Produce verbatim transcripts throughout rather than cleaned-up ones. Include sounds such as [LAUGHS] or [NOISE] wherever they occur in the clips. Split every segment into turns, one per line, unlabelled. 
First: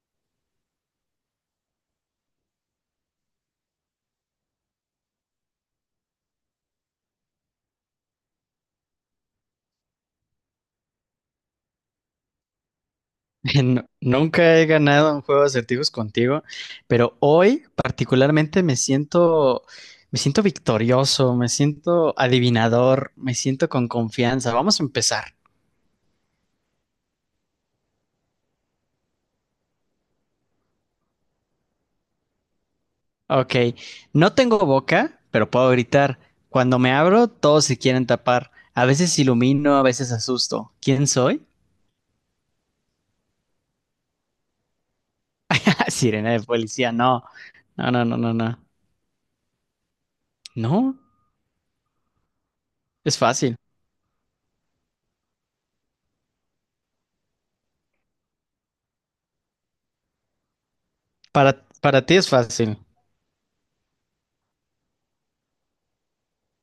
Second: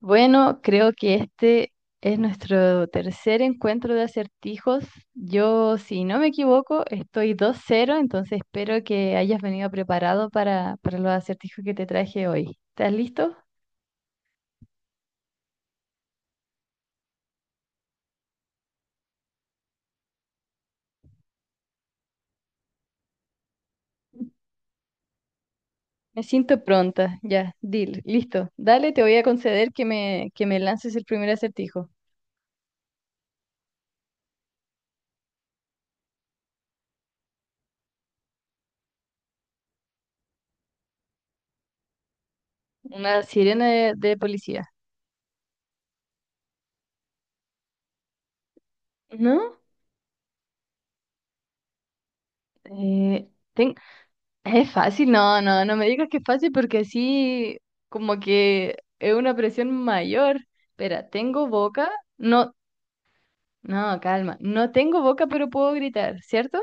Bueno, creo que este es nuestro tercer encuentro de acertijos. Yo, si no me equivoco, estoy dos cero, entonces espero que hayas venido preparado para, para los acertijos que te traje hoy. ¿Estás listo?
[LAUGHS] No- nunca he ganado un juego de acertijos contigo, pero hoy particularmente me siento, me siento victorioso, me siento adivinador, me siento con confianza. Vamos a empezar.
Me siento pronta. Ya, deal, listo. Dale, te voy a conceder que me, que me lances el primer acertijo.
Ok, no tengo boca, pero puedo gritar. Cuando me abro, todos se quieren tapar. A veces ilumino, a veces asusto. ¿Quién soy?
Una sirena de, de policía.
[LAUGHS] Sirena de policía, no. No, no, no, no, no.
¿No?
No, es
Eh,
fácil.
ten- Es fácil, no, no, no me digas que es fácil porque así como que es una presión mayor. Espera, ¿tengo
Para,
boca?
para ti es
No,
fácil.
no, calma. No tengo boca, pero puedo gritar, ¿cierto?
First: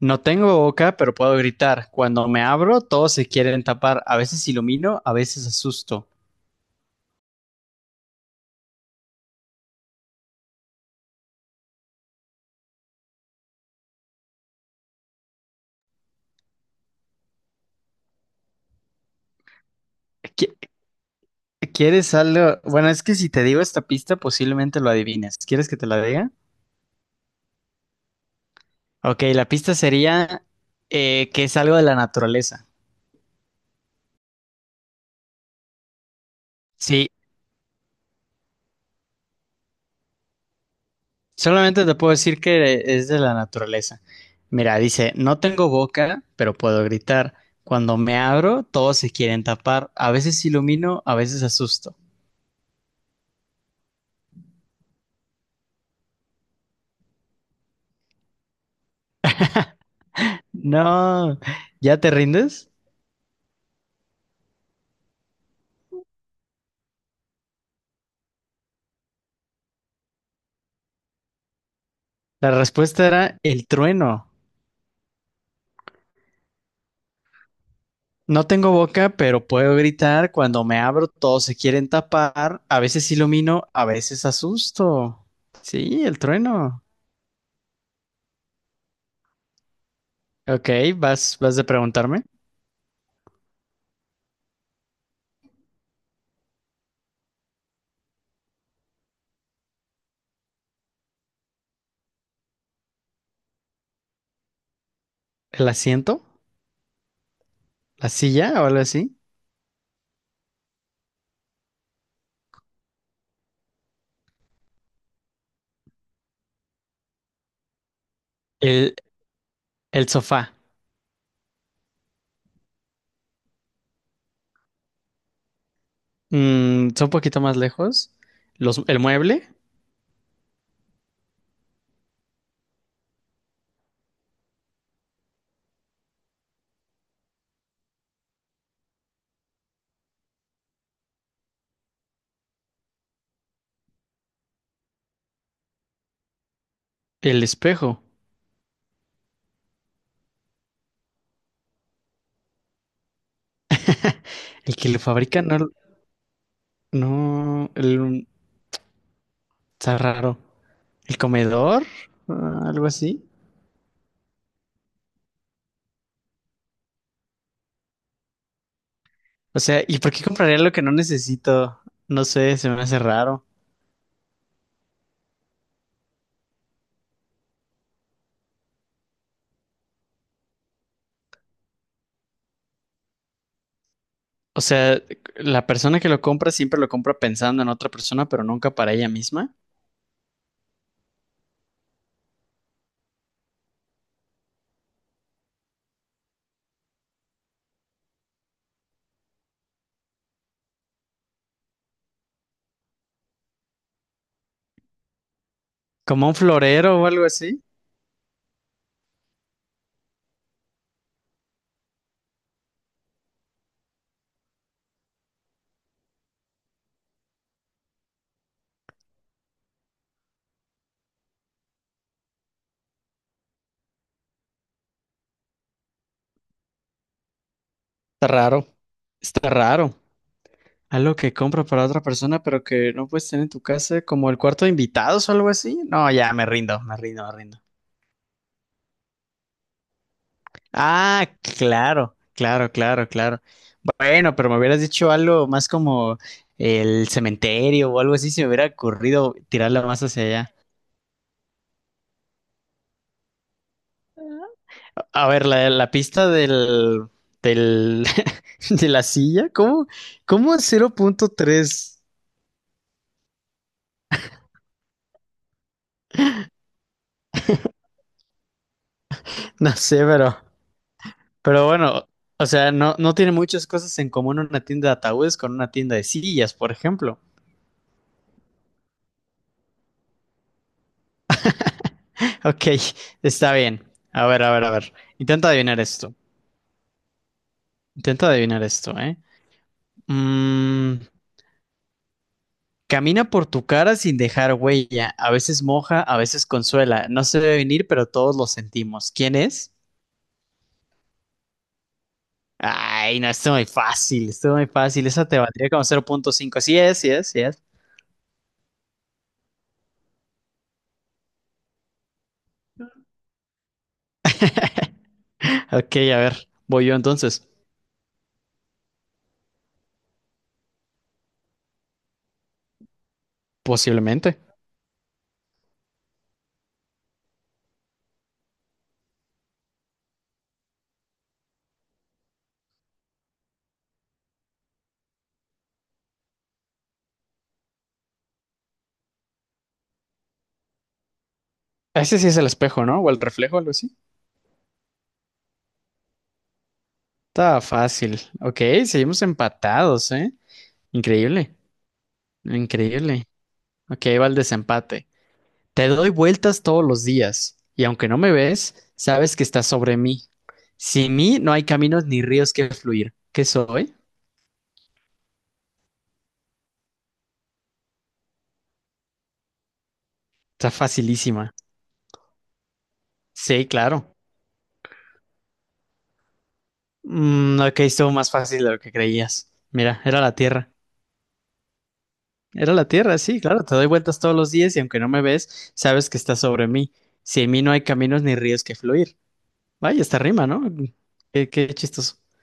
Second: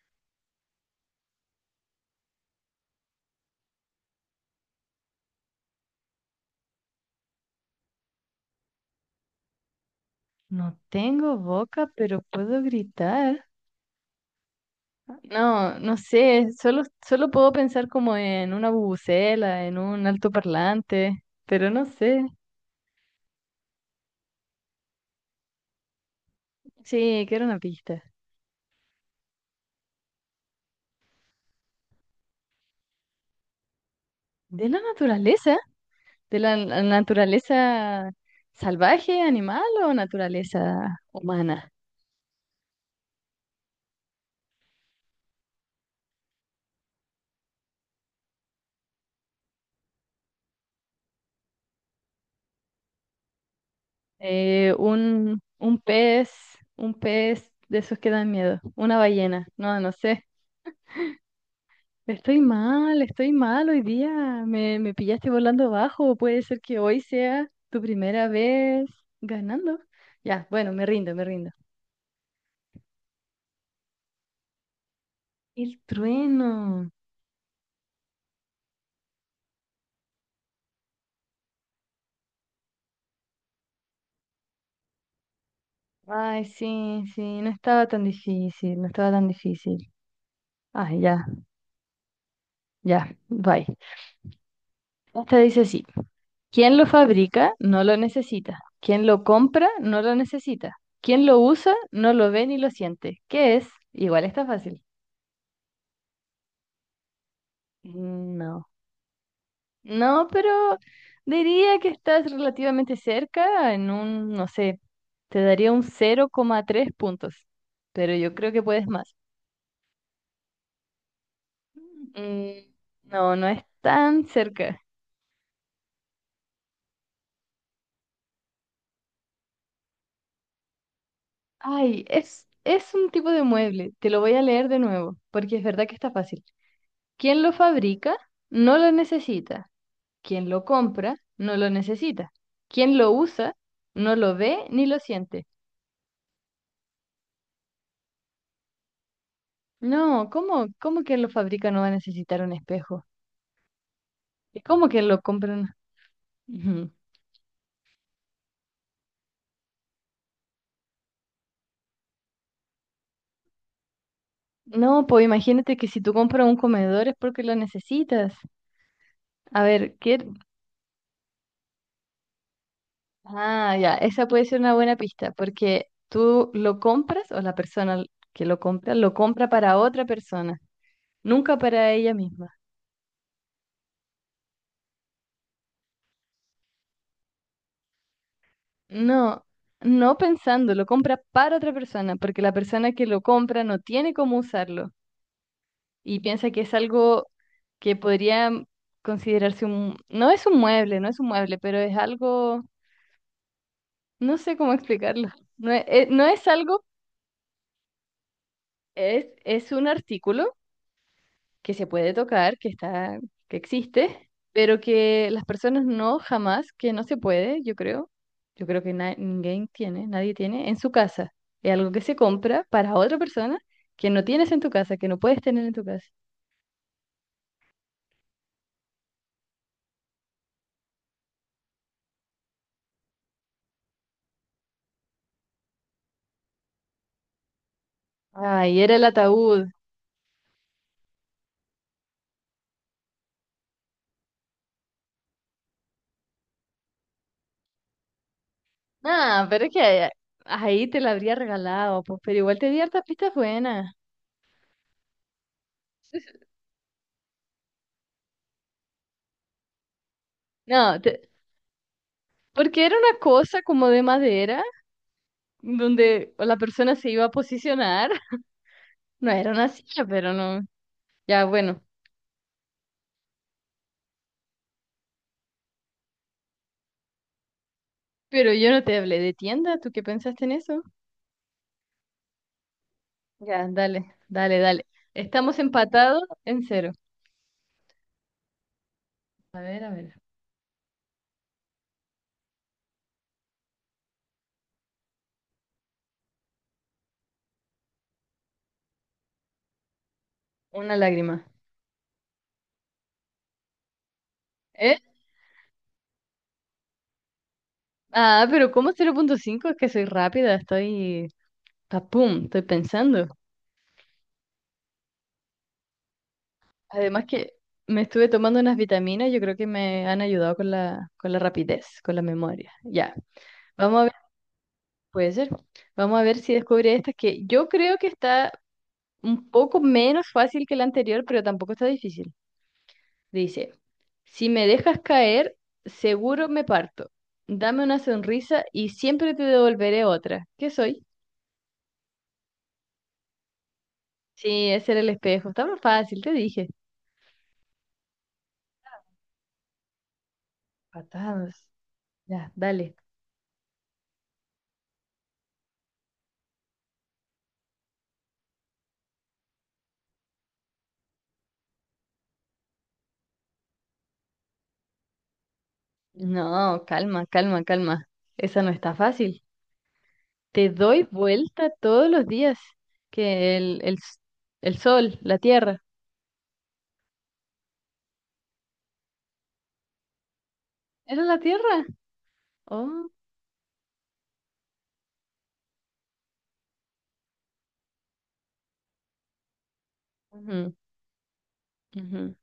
No tengo boca, pero puedo gritar. Cuando me abro, todos se quieren tapar. A veces ilumino, a veces asusto.
No tengo boca, pero puedo gritar. No, no sé, solo, solo puedo pensar como en una bubucela, en un
¿Qui-
altoparlante, pero no
¿Quieres
sé.
algo? Bueno, es que si te digo esta pista, posiblemente lo adivines. ¿Quieres que te la diga?
Sí, quiero una pista.
Ok, la pista sería eh, que es algo de la naturaleza.
¿De la naturaleza? ¿De la, la
Sí,
naturaleza salvaje, animal o naturaleza humana?
solamente te puedo decir que es de la naturaleza. Mira, dice, no tengo boca, pero puedo gritar. Cuando me abro, todos se quieren tapar. A veces ilumino, a veces asusto.
Eh, un, un pez, un pez de esos que dan miedo, una ballena, no, no sé.
No, ¿ya te
Estoy
rindes?
mal, estoy mal hoy día, me, me pillaste volando bajo, puede ser que hoy sea tu primera vez ganando. Ya, bueno, me rindo, me rindo.
La respuesta era el trueno.
El trueno.
No tengo boca, pero puedo gritar. Cuando me abro, todos se quieren tapar. A veces ilumino, a veces asusto. Sí, el
Ay,
trueno.
sí, sí, no estaba tan difícil, no estaba tan difícil.
Ok,
Ay, ya,
vas, vas de preguntarme.
ya, bye. Esta dice así, quien lo fabrica no lo necesita, quien lo compra no lo necesita, quien lo usa no lo ve ni lo siente. ¿Qué es? Igual está fácil.
¿El asiento? ¿La silla o
No,
algo así?
no, pero diría que estás relativamente cerca en un, no sé, te daría un cero coma tres puntos, pero yo creo que puedes
El,
más.
el sofá.
Mm, no, no es tan cerca.
Mm, son un poquito más lejos. Los, el mueble,
Ay, es, es un tipo de mueble, te lo voy a leer de nuevo, porque es verdad que está fácil. Quien lo fabrica no lo necesita. Quien lo compra no lo necesita. Quien lo usa no lo ve ni lo siente.
el espejo.
No, ¿cómo, cómo quien lo fabrica no va a necesitar un espejo? ¿Y
El
cómo
que lo
quien lo
fabrica
compra no?
no,
Ujú.
no, el- está raro. El comedor, ah, algo así.
No, pues imagínate que si tú compras un comedor es porque lo necesitas.
O
A
sea,
ver,
¿y por
¿qué?
qué compraría lo que no necesito? No sé, se me hace raro.
Ah, ya, esa puede ser una buena pista, porque tú lo compras o la persona que lo compra lo compra para otra persona, nunca para ella misma.
O sea, la persona que lo compra siempre lo compra pensando en otra persona, pero nunca para ella
No,
misma.
no pensando, lo compra para otra persona, porque la persona que lo compra no tiene cómo usarlo y piensa que es algo que podría considerarse un... No es un mueble, no es un mueble, pero es algo... No sé cómo [LAUGHS] explicarlo. No es, eh, no
Como un
es algo,
florero o algo así.
es, es un artículo que se puede tocar, que está, que existe, pero que las personas no, jamás, que no se puede, yo creo, yo creo que na- ninguém tiene, nadie tiene en su casa. Es algo que se compra para otra persona que no tienes en tu casa, que no puedes tener en tu casa.
Está raro. Está raro. Algo que compra para otra persona, pero que no puedes tener en tu casa, como el cuarto de invitados o algo así. No, ya me rindo, me rindo, me rindo.
Ay, era el ataúd.
Ah, claro, claro, claro, claro. Bueno, pero me hubieras dicho algo más como el cementerio o algo así, se me hubiera ocurrido
Ah, pero es que
tirarla más
ahí
hacia allá.
ahí te la habría regalado, pues, pero igual te di hartas pistas buenas.
A ver, la, la pista
[LAUGHS]
del, del, [LAUGHS] de la silla, ¿cómo, cómo
No, te-
cero coma tres?
porque era una cosa como de madera, donde la persona se iba a posicionar. [LAUGHS] No era una
No sé,
silla, pero
pero,
no. Ya,
pero
bueno,
bueno, o sea, no, no tiene muchas cosas en común una tienda de ataúdes con una tienda de sillas, por ejemplo.
pero yo no te hablé de tienda, ¿tú qué pensaste en eso?
Ok, está
Ya,
bien.
dale,
A ver, a
dale,
ver, a
dale.
ver. Intenta
Estamos
adivinar esto.
empatados en cero.
Intenta adivinar esto, ¿eh?
A ver, a ver.
Mm, Camina por tu cara sin dejar huella. A veces moja, a veces consuela. No se debe venir, pero todos lo sentimos. ¿Quién es?
Una lágrima.
Ay, no, esto es muy fácil, esto es muy
¿Eh?
fácil. Esa te valdría como cero coma cinco. Sí es, sí es, sí es.
Ah, pero ¿cómo cero punto cinco? Es que soy rápida, estoy... Papum, estoy pensando.
Ok, a ver, voy yo
Además
entonces.
que me estuve tomando unas vitaminas, yo creo que me han ayudado con la, con la rapidez, con la memoria. Ya, vamos a ver,
Posiblemente.
puede ser. Vamos a ver si descubre esta que yo creo que está un poco menos fácil que la anterior, pero tampoco está difícil. Dice, si me dejas caer, seguro me parto. Dame una sonrisa y siempre te devolveré otra. ¿Qué soy?
Ese sí es el espejo, ¿no? O el reflejo, algo así.
Sí, ese era el espejo. Estaba fácil, te dije.
Está fácil. Ok, seguimos empatados, ¿eh? Increíble,
Patados. Ya, dale.
increíble. Ok, va el desempate. Te doy vueltas todos los días, y aunque no me ves, sabes que estás sobre mí. Sin mí no hay caminos ni ríos que fluir. ¿Qué soy?
No, calma, calma, calma. Esa no está fácil. Te
Está
doy
facilísima.
vuelta todos los días. Que
Sí,
el, el,
claro.
s- el sol, la tierra.
Mm, ok, estuvo más fácil de lo que creías. Mira, era la Tierra.
¿Era la tierra?
Era la
Oh.
Tierra, sí, claro. Te doy vueltas todos los días y aunque no me ves, sabes que estás sobre mí. Sin mí no hay caminos ni ríos que fluir. Vaya, esta rima, ¿no?
Ujú,
Qué, qué chistoso.
ujú,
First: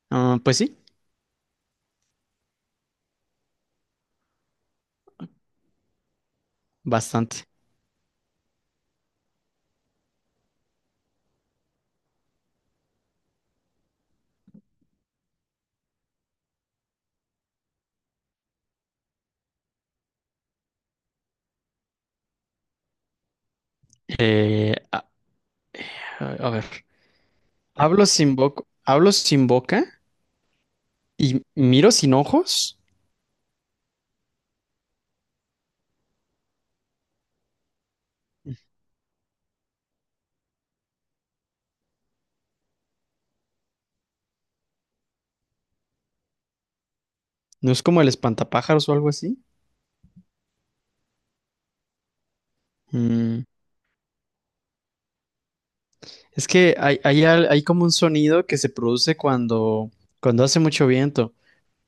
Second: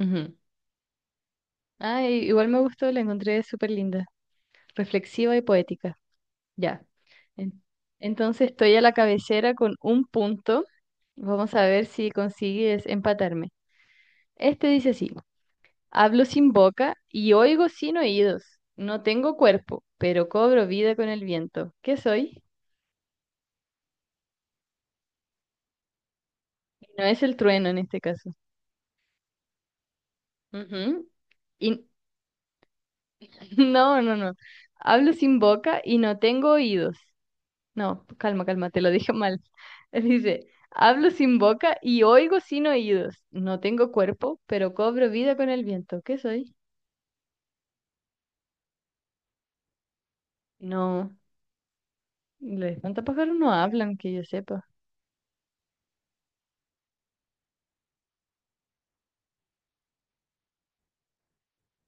ujú.
Ah, pues sí,
Ay, igual me gustó, la encontré súper linda, reflexiva y poética. Ya.
bastante.
En- Entonces estoy a la cabecera con un punto. Vamos a ver si consigues empatarme. Este dice así, hablo sin boca y oigo sin oídos. No tengo cuerpo, pero cobro vida con el viento. ¿Qué soy?
Eh, a a ver.
No es el trueno en este
Hablo
caso.
sin boca, hablo sin boca
Ujú.
y
Y...
miro sin ojos.
[LAUGHS] No, no, no. Hablo sin boca y no tengo oídos. No, calma, calma, te lo dije mal. [LAUGHS] Dice, hablo sin boca y oigo sin oídos. No tengo cuerpo, pero cobro vida con el viento. ¿Qué soy?
¿No es como el espantapájaros o algo así?
No, los espantapájaros
Mm,
no hablan, que yo sepa.
Es que hay, hay al- hay como un sonido que se produce cuando, cuando hace mucho viento.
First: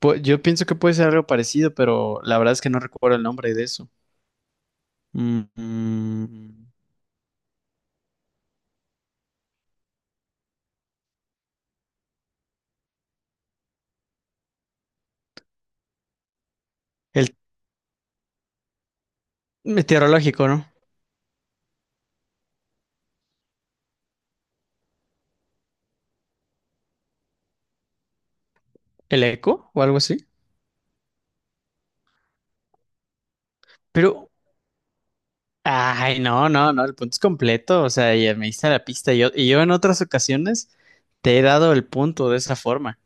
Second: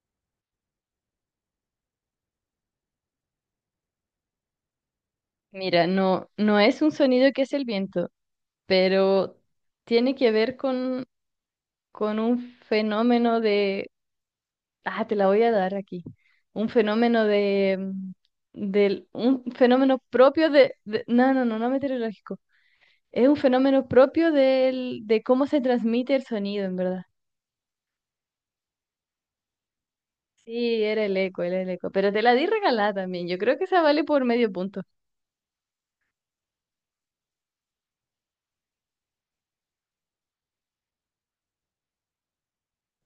Pu- yo pienso que puede ser algo parecido, pero la verdad es que no recuerdo el nombre de eso. Mm,
Mira, no, no
mm,
es un sonido que es el viento, pero tiene que ver con, con un fenómeno de... Ah, te la voy a dar aquí. Un fenómeno
el
de... mm, del, un fenómeno
meteorológico,
propio
¿no?
de, de... No, no, no, no meteorológico. Es un fenómeno propio del, de cómo se transmite el sonido, en verdad.
¿El eco o algo así?
Sí, era el eco, era el eco. Pero te la di regalada también. Yo creo que esa vale por
Pero
medio punto.
Ay, no, no, no, el punto es completo, o sea, ya me diste la pista. Yo, y yo en otras ocasiones te he dado el punto de esa forma.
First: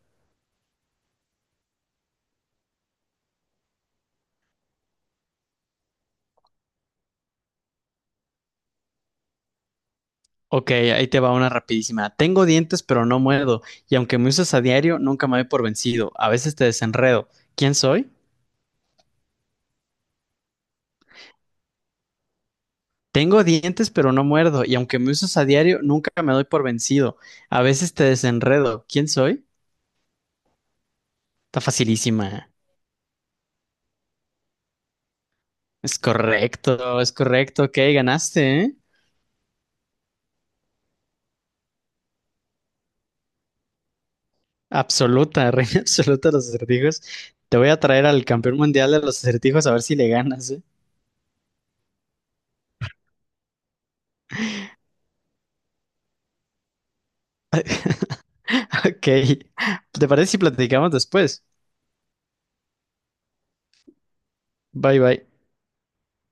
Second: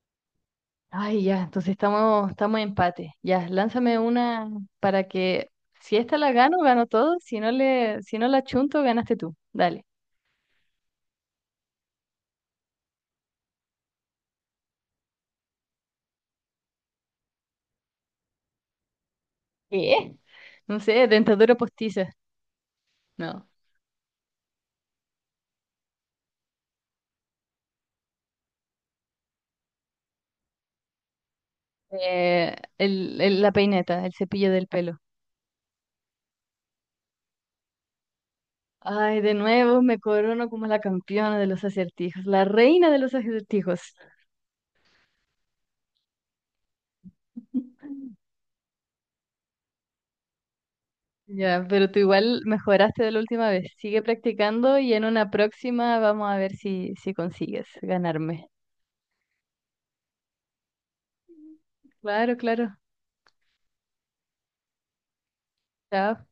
Ay, ya, entonces estamos, estamos en empate. Ya, lánzame una para que si esta la gano, gano todo. Si no le, si no la chunto, ganaste tú. Dale.
Ok, ahí te va una rapidísima. Tengo dientes, pero no muerdo, y aunque me usas a diario, nunca me doy por vencido. A veces te desenredo. ¿Quién soy?
¿Qué? No sé, dentadura postiza.
Tengo
No.
dientes, pero no muerdo, y aunque me usas a diario, nunca me doy por vencido. A veces te desenredo. ¿Quién soy? Está facilísima.
Eh, el, el- la peineta, el cepillo del pelo.
Es correcto, es correcto. Ok, ganaste, ¿eh?
Ay, de nuevo me corono como la campeona de los acertijos, la reina de los acertijos.
Absoluta, [LAUGHS] reina absoluta de los acertijos. Te voy a traer al campeón mundial de los acertijos a ver si le ganas, ¿eh?
Ya, pero tú igual mejoraste de la última vez. Sigue practicando y en una próxima vamos a ver si, si consigues ganarme.
[LAUGHS] Ok. ¿Te parece si platicamos después?
Claro, claro.
Bye bye.
Chao.